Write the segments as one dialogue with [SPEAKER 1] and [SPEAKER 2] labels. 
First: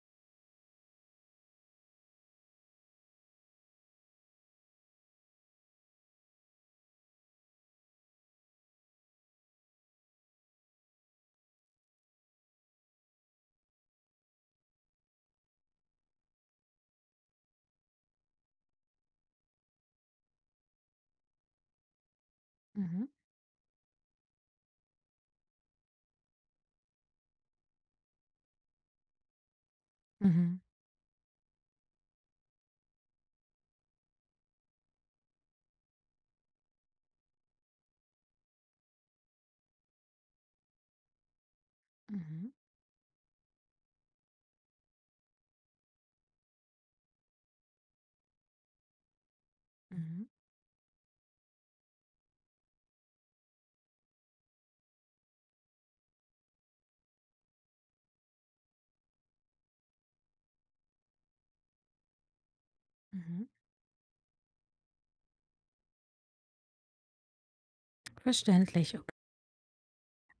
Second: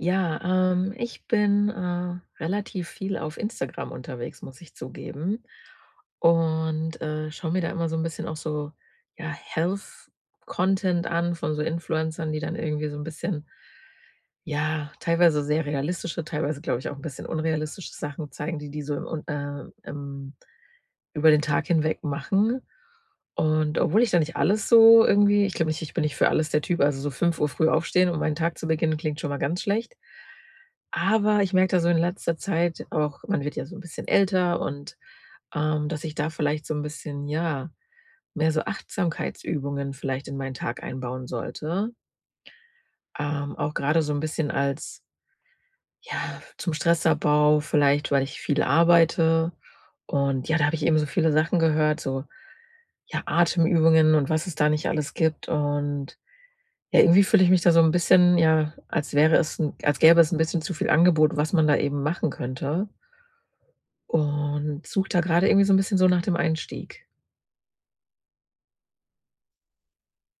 [SPEAKER 1] Ja, ähm, ich bin, äh, relativ viel auf Instagram unterwegs, muss ich zugeben. Und, äh, schaue mir da immer so 'n bisschen auch so, ja Health Content an von so Influencern, die dann irgendwie so 'n bisschen ja teilweise sehr realistische, teilweise glaube ich auch 'n bisschen unrealistische Sachen zeigen, die die so im um äh, ähm, über den Tag hinweg machen.
[SPEAKER 2] Mhm.
[SPEAKER 1] Und obwohl ich da nicht alles so, irgendwie ich glaube nicht, ich bin nicht für alles der Typ. Also, so 5:00 früh aufstehen, um meinen Tag zu beginnen, klingt schon mal ganz schlecht.
[SPEAKER 2] Mhm.
[SPEAKER 1] Aber, ich merke das so in letzter Zeit auch man wird ja so 'n bisschen älter und, ähm, dass ich da vielleicht so 'n bisschen, ja, mehr so Achtsamkeitsübungen vielleicht in meinen Tag einbauen sollte
[SPEAKER 2] Mhm.
[SPEAKER 1] ähm, auch gerade so 'n bisschen als ja zum Stressabbau, vielleicht, weil ich viel arbeite
[SPEAKER 2] Mhm.
[SPEAKER 1] und ja, da habe ich eben so viele Sachen gehört, so ja Atemübungen und was es da nicht alles gibt und, ja, Irgendwie fühle ich mich da so 'n bisschen, ja, als wäre es 'n als gäbe es 'n bisschen zu viel Angebot, was man da eben machen könnte
[SPEAKER 2] Mhm.
[SPEAKER 1] und suche da gerade irgendwie so 'n bisschen so nach dem Einstieg.
[SPEAKER 2] Verständlich.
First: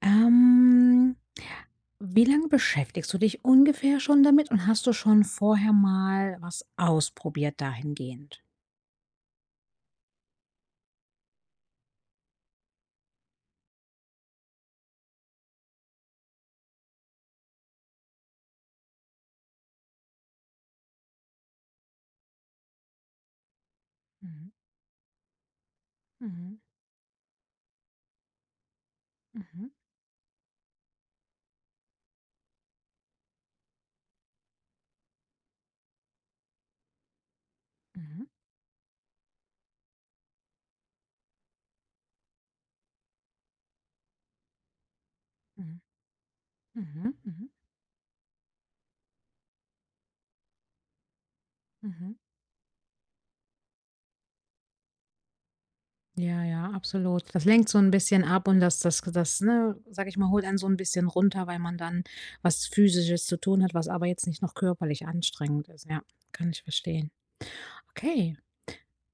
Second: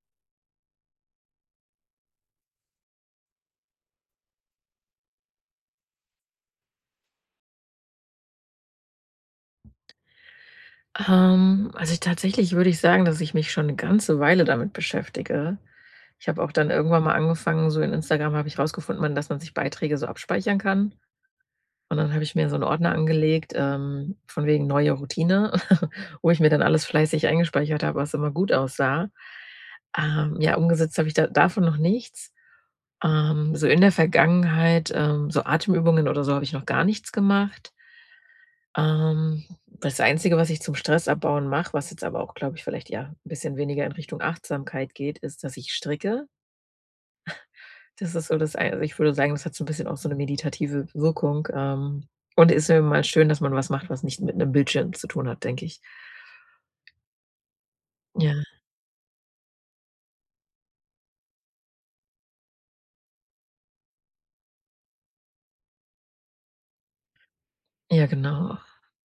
[SPEAKER 2] Ähm, wie lange beschäftigst du dich ungefähr schon damit und hast du schon vorher mal was ausprobiert, dahingehend?
[SPEAKER 1] Ähm, also, tatsächlich würde ich sagen, dass ich mich schon 'ne ganze Weile damit beschäftige. Ich habe auch dann irgendwann mal angefangen so in Instagram habe ich rausgefunden, man dass man sich Beiträge so abspeichern kann, und dann habe ich mir so 'n Ordner angelegt, ähm, von
[SPEAKER 2] Mhm.
[SPEAKER 1] wegen neue Routine, wo ich mir
[SPEAKER 2] Mhm.
[SPEAKER 1] dann alles fleißig eingespeichert habe, was immer gut aussah.
[SPEAKER 2] Mhm.
[SPEAKER 1] Ähm, ja, umgesetzt habe ich da davon noch nichts. Ähm, so in der Vergangenheit ähm, so Atemübungen oder so habe ich noch gar nichts gemacht.
[SPEAKER 2] Mhm.
[SPEAKER 1] Ähm, das Einzige, was ich zum Stress abbauen mache, was jetzt aber auch, glaube ich, vielleicht ja 'n bisschen weniger in Richtung Achtsamkeit geht, ist, dass ich
[SPEAKER 2] Mhm.
[SPEAKER 1] stricke.
[SPEAKER 2] Mhm Mhm.
[SPEAKER 1] Das ist so das ei also, ich würde sagen, das hat so 'n bisschen auch so 'ne meditative Wirkung, ähm,
[SPEAKER 2] Mhm.
[SPEAKER 1] und ist immer mal schön, dass man was macht, was nicht mit 'nem Bildschirm zu tun hat, denke ich.
[SPEAKER 2] Ja, ja, absolut. Das lenkt so 'n bisschen
[SPEAKER 1] Ja.
[SPEAKER 2] ab und das das das ne, sage ich mal, holt einen so 'n bisschen runter, weil man dann was Physisches zu tun hat, was aber jetzt nicht noch körperlich anstrengend ist. Ja, kann ich verstehen.
[SPEAKER 1] Ja,
[SPEAKER 2] Okay,
[SPEAKER 1] genau.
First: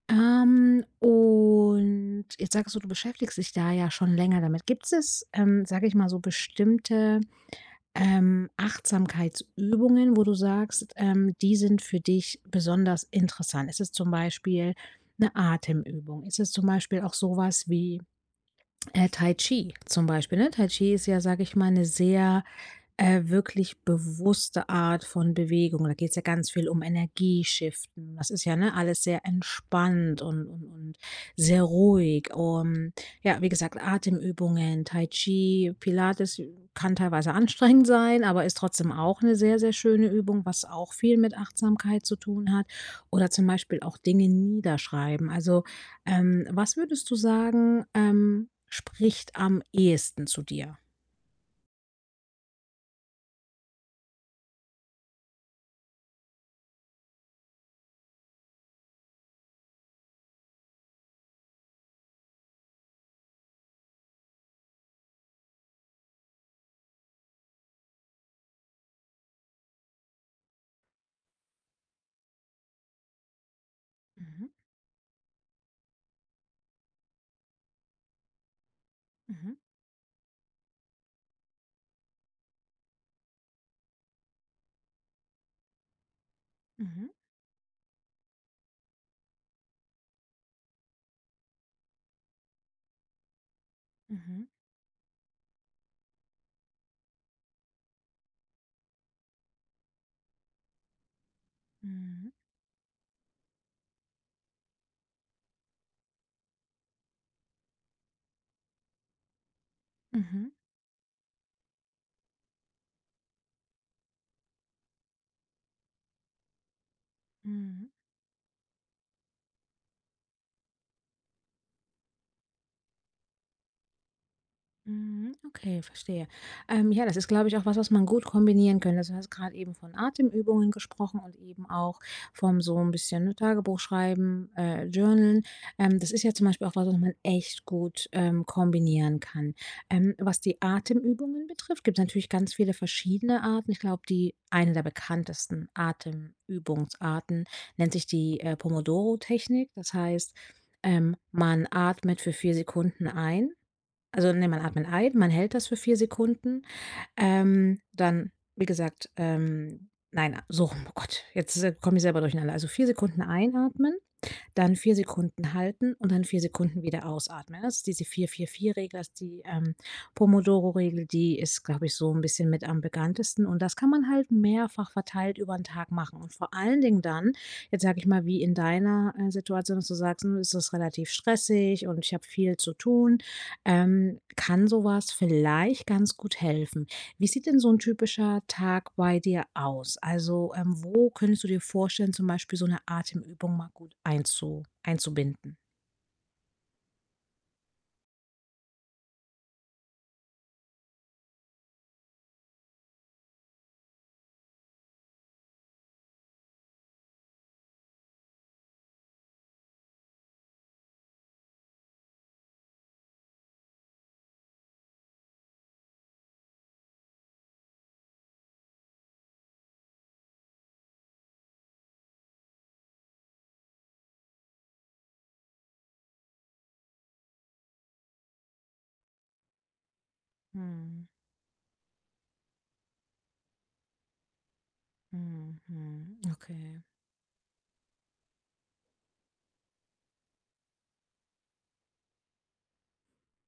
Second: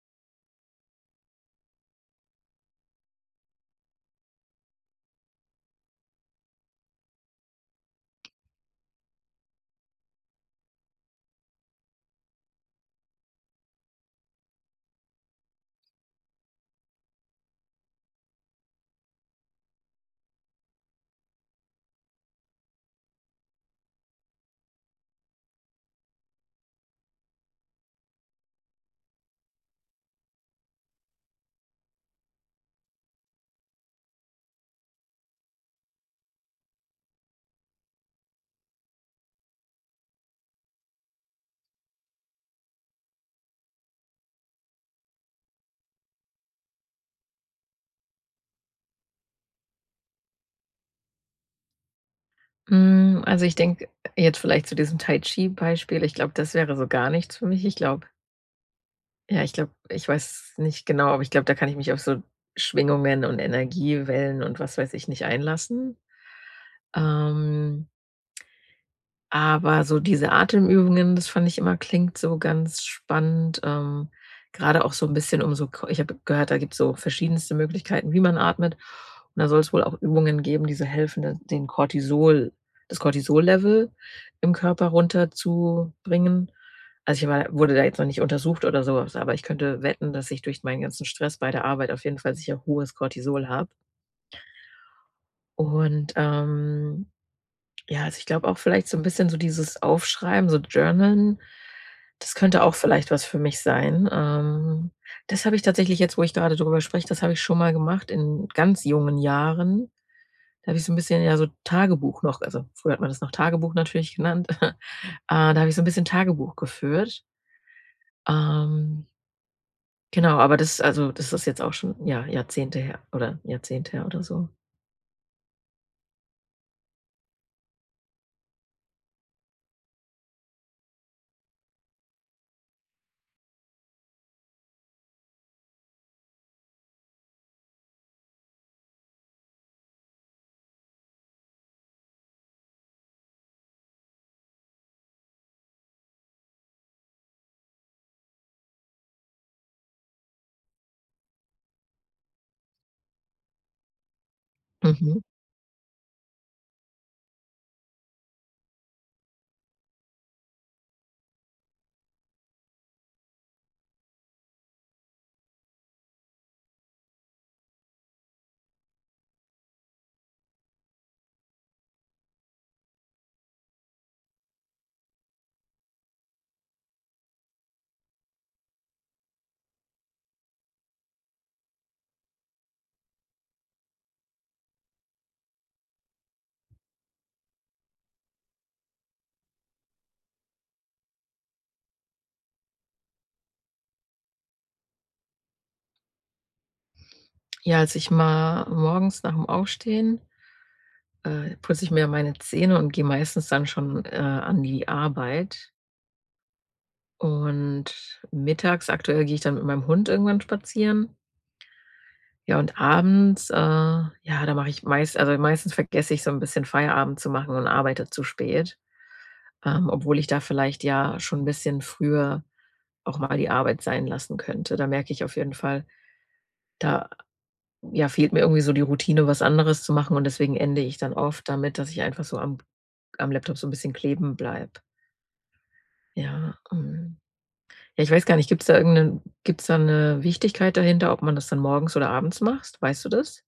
[SPEAKER 2] ähm, und jetzt sagst du, du beschäftigst dich da ja schon länger damit. Gibt es, ähm, sage ich mal, so bestimmte, ähm, Achtsamkeitsübungen, wo du sagst, ähm, die sind für dich besonders interessant? Ist es zum Beispiel 'ne Atemübung? Ist es zum Beispiel auch sowas wie, äh, Tai Chi zum Beispiel, ne? Tai Chi ist ja, sage ich mal, 'ne sehr, äh, wirklich bewusste Art von Bewegungen, da geht's ja ganz viel um Energie shiften. Das ist ja, ne, alles sehr entspannt und und und sehr ruhig, und ja, wie gesagt, Atemübungen, Tai Chi, Pilates kann teilweise anstrengend sein, aber ist trotzdem auch 'ne sehr, sehr schöne Übung, was auch viel mit Achtsamkeit zu tun hat. Oder zum Beispiel auch Dinge niederschreiben. Also, ähm, was würdest du sagen, ähm, spricht am ehesten zu dir?
[SPEAKER 1] Hm. Also, ich denke jetzt vielleicht zu diesem Tai-Chi-Beispiel, ich glaube, das wäre wohl gar nichts für mich. Ich glaube ja, ich glaube ich weiß nicht genau, aber ich glaube, da kann ich mich auf so Schwingungen und Energiewellen und was weiß ich nicht einlassen, ähm aber so diese Atemübungen, das fand ich immer klingt so ganz spannend, ähm,
[SPEAKER 2] Mhm.
[SPEAKER 1] grade auch so 'n bisschen um so co ich habe gehört, da gibt's so verschiedenste Möglichkeiten, wie man atmet, und da
[SPEAKER 2] Mhm.
[SPEAKER 1] soll's wohl auch Übungen geben, die so helfen, d den Cortisol das Cortisol-Level im Körper runterzubringen.
[SPEAKER 2] Mhm.
[SPEAKER 1] Also, ich wa wurde da jetzt noch nicht untersucht oder sowas, aber ich könnte wetten, dass ich durch meinen ganzen Stress bei der Arbeit auf jeden Fall sicher hohes Cortisol habe.
[SPEAKER 2] Mhm.
[SPEAKER 1] Und, ähm ja, also, ich glaube auch, vielleicht so 'n bisschen so dieses Aufschreiben, so journalen,
[SPEAKER 2] Mhm.
[SPEAKER 1] das könnte auch vielleicht was für mich sein. Ähm, das habe ich tatsächlich jetzt, wo ich gerade drüber spreche das habe ich schon mal gemacht in ganz jungen Jahren.
[SPEAKER 2] Mhm.
[SPEAKER 1] Da habe ich so 'n bisschen ja, so Tagebuch noch also, früher hat man das noch Tagebuch natürlich genannt ah, da habe ich so 'n bisschen Tagebuch geführt.
[SPEAKER 2] Mhm.
[SPEAKER 1] Ähm genau. Aber das also, das ist jetzt auch schon, ja Jahrzehnte her oder 'n Jahrzehnt her oder so.
[SPEAKER 2] Mhm. Okay, verstehe. Ähm, ja, das ist, glaube ich, auch was, was man gut kombinieren könnte. Also, du hast gerade eben von Atemübungen gesprochen und eben auch vom so 'n bisschen Tagebuch schreiben, äh, journalen, ähm, das ist ja zum Beispiel auch was, was man echt gut, ähm, kombinieren kann. Ähm, was die Atemübungen betrifft, gibt natürlich ganz viele verschiedene Arten. Ich glaube, die eine der bekanntesten Atemübungsarten nennt sich die äh, Pomodoro Technik. Das heißt, ähm, man atmet für 4 Sekunden ein. Also, ne, man atmen ein,
[SPEAKER 1] Mhm.
[SPEAKER 2] man hält das für 4 Sekunden, ähm, dann wie gesagt, ähm Nein, so oh Gott. Jetzt komme ich selber durcheinander. Also 4 Sekunden einatmen, dann 4 Sekunden halten und dann 4 Sekunden wieder ausatmen. Das ist diese 4, 4, 4, Regel, das ist die, ähm, Pomodoro-Regel. Die ist, glaube ich, so 'n bisschen mit am bekanntesten. Und das kann man halt mehrfach verteilt übern Tag machen und vor allen Dingen dann, jetzt sage ich mal, wie in deiner äh, Situation, dass du sagst: „Hm es relativ stressig und ich habe viel zu tun“, ähm, kann sowas vielleicht ganz gut helfen. Wie sieht denn so 'n typischer Tag bei dir aus? Also, ähm, wo könntest du dir vorstellen, zum Beispiel so 'ne Atemübung mal gut einzu einzubinden?
[SPEAKER 1] Ja, also, ich ma morgens nach 'm Aufstehen, äh, putze ich mir meine Zähne und gehe meistens dann schon, äh, an die Arbeit und mittags aktuell gehe ich dann mit meinem Hund irgendwann spazieren. Ja, und abends, äh, ja, da mache ich meist also, meistens vergesse ich so 'n bisschen, Feierabend zu machen, und arbeite zu spät, ähm, obwohl ich da vielleicht, ja, schon 'n bisschen früher auch mal die Arbeit sein lassen könnte. Da merke ich auf jeden Fall da ja fehlt mir irgendwie so die Routine, was anderes zu machen, und deswegen ende ich
[SPEAKER 2] Mhm.
[SPEAKER 1] dann oft damit, dass ich einfach so am am Laptop so 'n bisschen kleben bleibe.
[SPEAKER 2] Mhm, mhm,
[SPEAKER 1] Ja,
[SPEAKER 2] okay.
[SPEAKER 1] ähm ja, ich weiß gar nicht, gibt's da irgend 'nen gibt's da 'ne Wichtigkeit dahinter, ob man das dann morgens oder abends macht? Weißt du das?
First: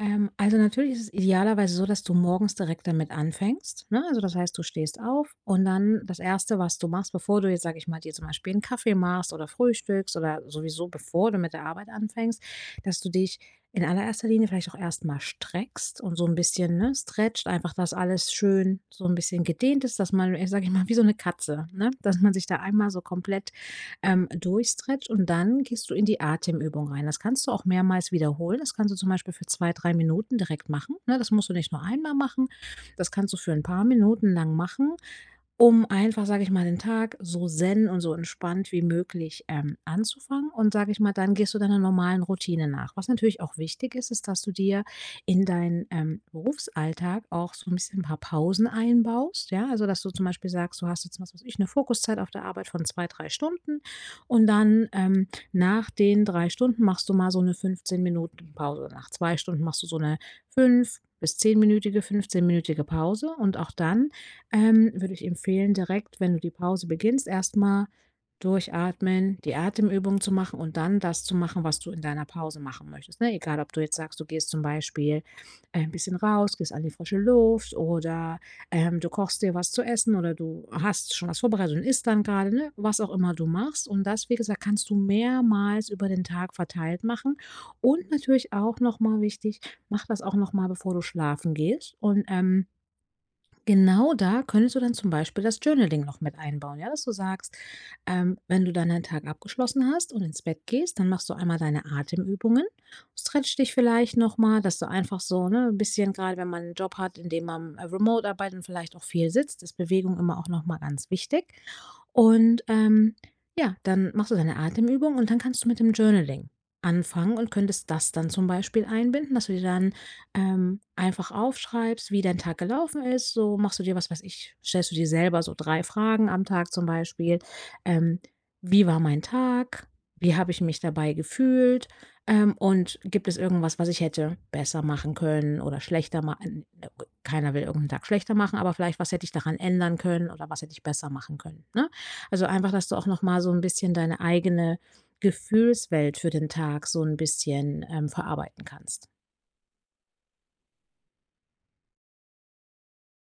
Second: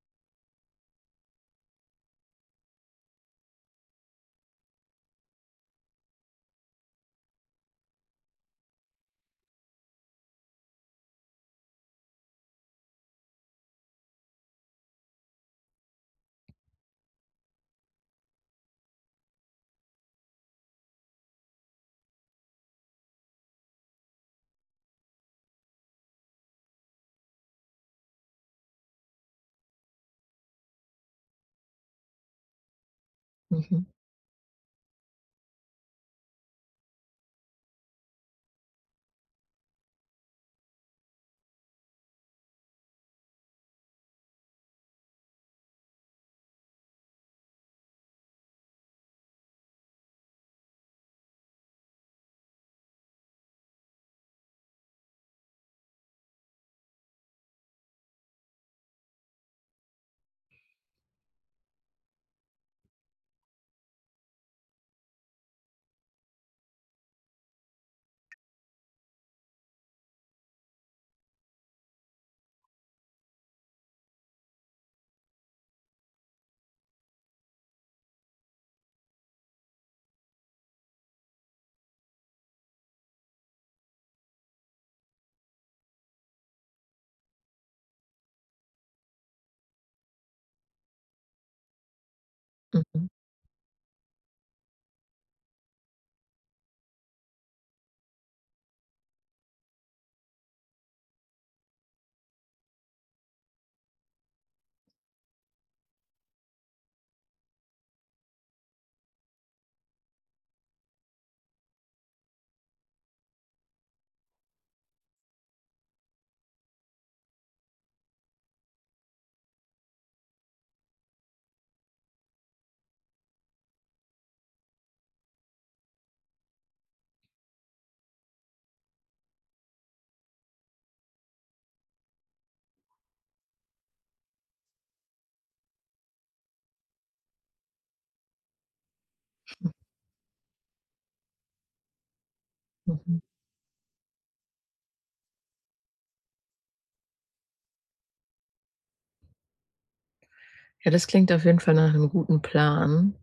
[SPEAKER 2] Ähm, also, natürlich ist es idealerweise so, dass du morgens direkt damit anfängst, ne, also, das heißt, du stehst auf und dann das Erste, was du machst, bevor du jetzt, sage ich mal, dir zum Beispiel 'n Kaffee machst oder frühstückst oder sowieso bevor du mit der Arbeit anfängst, dass du dich in allererster Linie vielleicht auch erst mal streckst und so 'n bisschen, ne, stretchst einfach, dass alles schön so 'n bisschen gedehnt ist, dass man sage ich mal, wie so 'ne Katze, ne, dass man sich da einmal so komplett, ähm, durchstretcht und dann gehst du in die Atemübung rein. Das kannst du auch mehrmals wiederholen. Das kannst du zum Beispiel für 2, 3 Minuten direkt machen, ne? Das musst du nicht nur einmal machen, das kannst du für 'n paar
[SPEAKER 1] Mhm.
[SPEAKER 2] Minuten lang machen. um einfach, sage ich mal, den Tag so zen und so entspannt wie möglich, ähm, anzufangen und, sage ich mal, dann gehst du deiner normalen Routine nach. Was natürlich auch wichtig ist, ist, dass du dir in dein, ähm, Berufsalltag auch so 'n bisschen 'n paar Pausen einbaust. Ja, also, dass du zum Beispiel sagst, du hast jetzt, was weiß ich, 'ne Fokuszeit auf der Arbeit von 2, 3 Stunden und dann, ähm, nach den 3 Stunden machst du mal so 'ne 15 Minuten Pause, nach 2 Stunden machst du so 'ne 5 bis 10-minütige, 15-minütige Pause und auch dann, ähm, würde ich empfehlen, direkt, wenn du die Pause beginnst, erst mal durchatmen, die Atemübungen zu machen und dann das zu machen, was du in deiner Pause machen möchtest, ne? Egal, ob du jetzt sagst, du gehst zum Beispiel, äh, bisschen raus, gehst an die frische Luft oder, ähm, du kochst dir was zu essen, oder du hast schon was vorbereitet und isst dann grade, ne, was auch immer du machst, und das, wie gesagt, kannst du mehrmals über den Tag verteilt machen und natürlich, auch noch mal wichtig, mache das auch noch mal, bevor du schlafen gehst. Und, ähm
[SPEAKER 1] Mhm.
[SPEAKER 2] genau, da könntest du dann zum Beispiel das Journal-Ding noch mit einbauen, ja, dass du sagst, ähm, wenn du dann deinen Tag abgeschlossen hast und ins Bett gehst, dann machst du einmal deine Atemübungen, stretcht dich vielleicht noch mal, dass du einfach so, ne, n' bisschen grade wenn man 'n Job hat, in dem man, äh, remote arbeitet und vielleicht auch viel sitzt, ist Bewegung immer auch noch mal ganz wichtig, und, ähm, ja, dann machst du deine Atemübungen und dann kannst du mit dem Journaling anfangen und könntest das dann zum Beispiel einbinden, dass du dir dann, ähm, einfach aufschreibst, wie dein Tag gelaufen ist so machst du dir, was weiß ich stellst du dir selber so 3 Fragen am Tag zum Beispiel, ähm: „Wie war mein Tag? Wie habe ich mich dabei gefühlt? Ähm, und gibt es irgendwas, was ich hätte besser machen können oder schlechter ma” na gut, keiner will irgend' nen Tag schlechter machen, aber vielleicht „Was hätte ich daran ändern können oder was hätte ich besser machen können,” ne? Also, einfach, dass du auch
[SPEAKER 1] Mhm.
[SPEAKER 2] noch mal so 'n bisschen deine eigene Gefühlswelt für den Tag so 'n bisschen, ähm, verarbeiten kannst.
[SPEAKER 1] Ja, das klingt auf jeden Fall nach 'nem guten Plan,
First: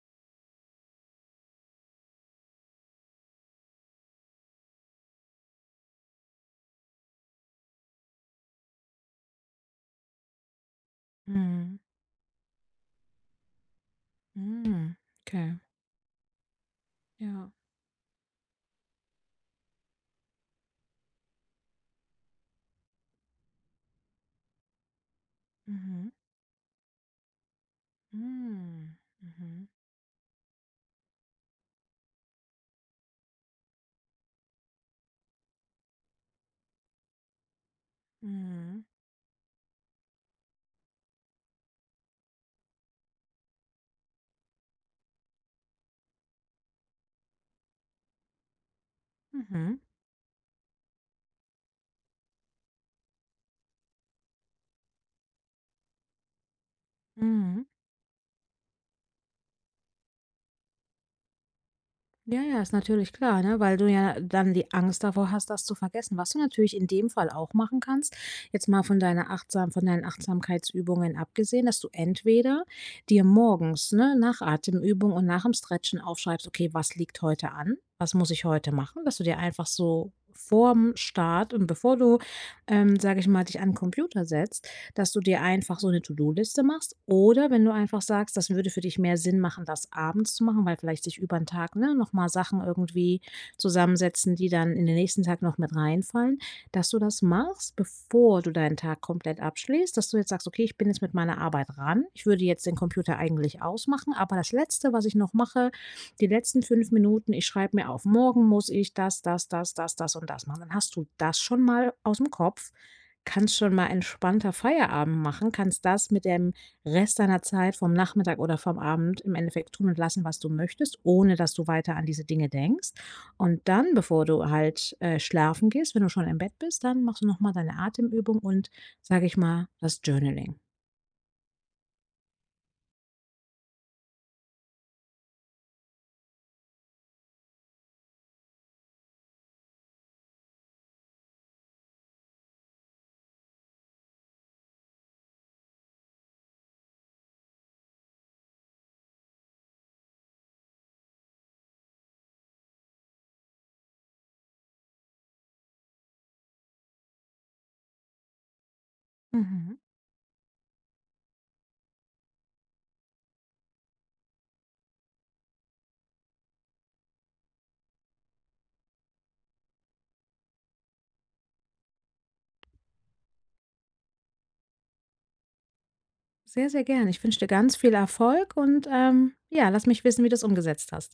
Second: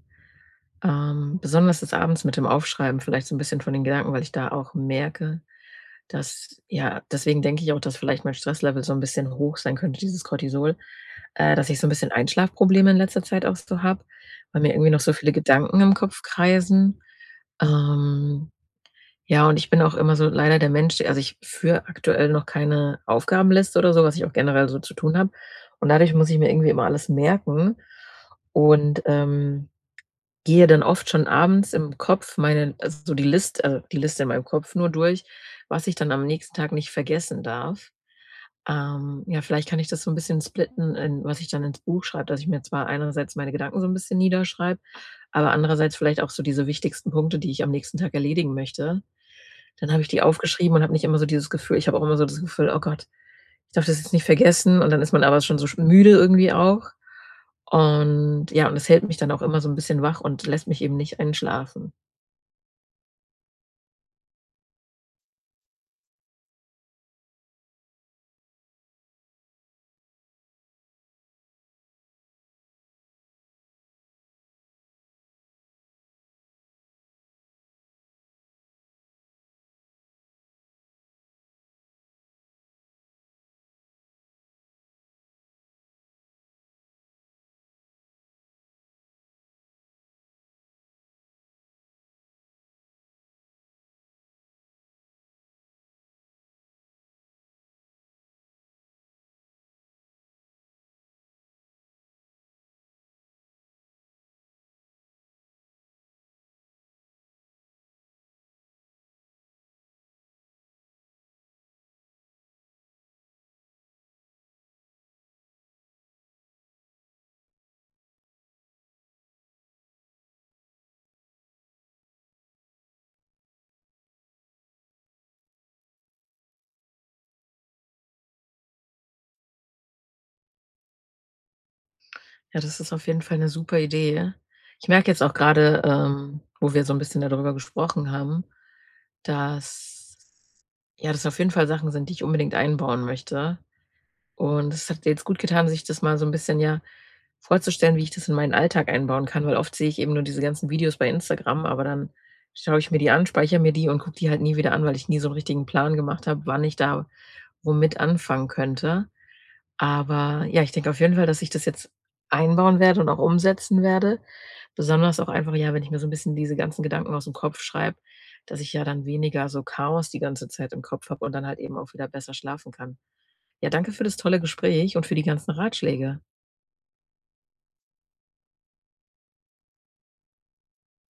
[SPEAKER 1] ähm, besonders das Abends mit dem Aufschreiben vielleicht so 'n bisschen von den Gedanken, weil ich da auch merke, dass ja deswegen denke ich auch, dass vielleicht mein Stresslevel so 'n bisschen hoch sein könnte dieses Cortisol äh, dass
[SPEAKER 2] Mhm.
[SPEAKER 1] ich so 'n bisschen Einschlafprobleme in letzter Zeit auch so habe, weil mir irgendwie
[SPEAKER 2] Mhm,
[SPEAKER 1] noch so viele
[SPEAKER 2] okay.
[SPEAKER 1] Gedanken im Kopf kreisen.
[SPEAKER 2] Ja.
[SPEAKER 1] Ähm, ja, und ich bin auch immer so leider der Mensch also, ich führe aktuell noch keine Aufgabenliste oder so, was ich auch generell so zu tun habe, und
[SPEAKER 2] Mhm.
[SPEAKER 1] dadurch muss ich mir irgendwie immer alles merken
[SPEAKER 2] Hm,
[SPEAKER 1] und,
[SPEAKER 2] mhm.
[SPEAKER 1] ähm, gehe dann oft schon abends im Kopf meine also, die Liste also, die Liste in meinem Kopf nur durch, was ich dann am nächsten Tag nicht vergessen darf.
[SPEAKER 2] Mhm.
[SPEAKER 1] Ähm, ja, vielleicht kann ich das so 'n bisschen splitten in was ich dann ins Buch schreibe, dass ich mir zwar einerseits meine Gedanken so 'n bisschen niederschreibe, aber andererseits vielleicht auch so diese wichtigsten Punkte, die ich am nächsten Tag erledigen möchte.
[SPEAKER 2] Mhm.
[SPEAKER 1] Dann habe ich die aufgeschrieben und habe nicht immer so dieses Gefühl ich habe auch immer so das Gefühl: „Oh Gott, ich darf das jetzt nicht vergessen”, und dann ist man aber schon so sch müde irgendwie auch
[SPEAKER 2] Mhm.
[SPEAKER 1] und ja, und das hält mich dann auch immer so 'n bisschen wach und lässt mich eben nicht einschlafen.
[SPEAKER 2] Ja, ja, ist natürlich klar, ne, weil du ja dann die Angst davor hast, das zu vergessen. Was du natürlich in dem Fall auch machen kannst jetzt mal von deiner Achtsam von deinen Achtsamkeitsübungen abgesehen, dass du entweder dir morgens, ne, nach Atemübung und nach'm Stretchen aufschreibst: „Okay, was liegt heute an? Was muss ich heute machen?” Dass du dir einfach so vor'm Start und bevor du, ähm, sage ich mal, dich an Computer setzt dass du dir einfach so 'ne To-do-Liste machst oder wenn du einfach sagst, das würde für dich mehr Sinn machen, das abends zu machen, weil vielleicht sich über 'n Tag, ne, noch mal Sachen irgendwie zusammensetzen, die dann in den nächsten Tagen noch mit reinfallen, dass du das machst, bevor du deinen Tag komplett abschließt dass du jetzt sagst: „Okay, ich bin jetzt mit meiner Arbeit ran. Ich würde jetzt den Computer eigentlich ausmachen, aber das Letzte, was ich noch mache die letzten 5 Minuten ich schreibe mir auf: ‚Morgen muss ich das, das, das, das, das und das machen.'” Dann hast du das schon mal aus'm Kopf, kannst schon mal entspannter Feierabend machen, kannst das mit dem Rest deiner Zeit vom Nachmittag oder vom Abend im Endeffekt tun und lassen, was du möchtest, ohne dass du weiter an diese Dinge denkst. Und dann, bevor du halt, äh, schlafen gehst, wenn du schon im Bett bist, dann machst du noch mal deine Atemübung und, sage ich mal, das journaling.
[SPEAKER 1] Ja, das ist auf jeden Fall 'ne super Idee. Ich merke jetzt auch gerade, ähm, wo wir so 'n bisschen da drüber gesprochen haben, dass ja, das auf jeden Fall Sachen sind, die ich unbedingt einbauen möchte, und es hat mir jetzt gutgetan, sich das mal so 'n bisschen, ja, vorzustellen, wie ich das in meinen Alltag einbauen kann, weil oft sehe ich eben nur diese ganzen Videos bei Instagram, aber dann schaue ich mir die an, speichere mir die und gucke die halt nie wieder an, weil ich nie so 'nen richtigen Plan gemacht habe, wann ich da womit anfangen könnte.
[SPEAKER 2] Mhm.
[SPEAKER 1] Aber, ja, ich denke auf jeden Fall, dass ich das jetzt einbauen werde und auch umsetzen werde besonders auch einfach ja, wenn ich mir so 'n bisschen diese ganzen Gedanken aus 'm Kopf schreibe, dass ich ja dann weniger so Chaos die ganze Zeit im Kopf habe und dann halt eben auch wieder besser schlafen kann. Ja, danke für das tolle Gespräch und für die ganzen Ratschläge.
[SPEAKER 2] Sehr, sehr gerne. Ich wünsche dir ganz viel Erfolg und, ähm, ja, lasse mich wissen, wie du's umgesetzt hast.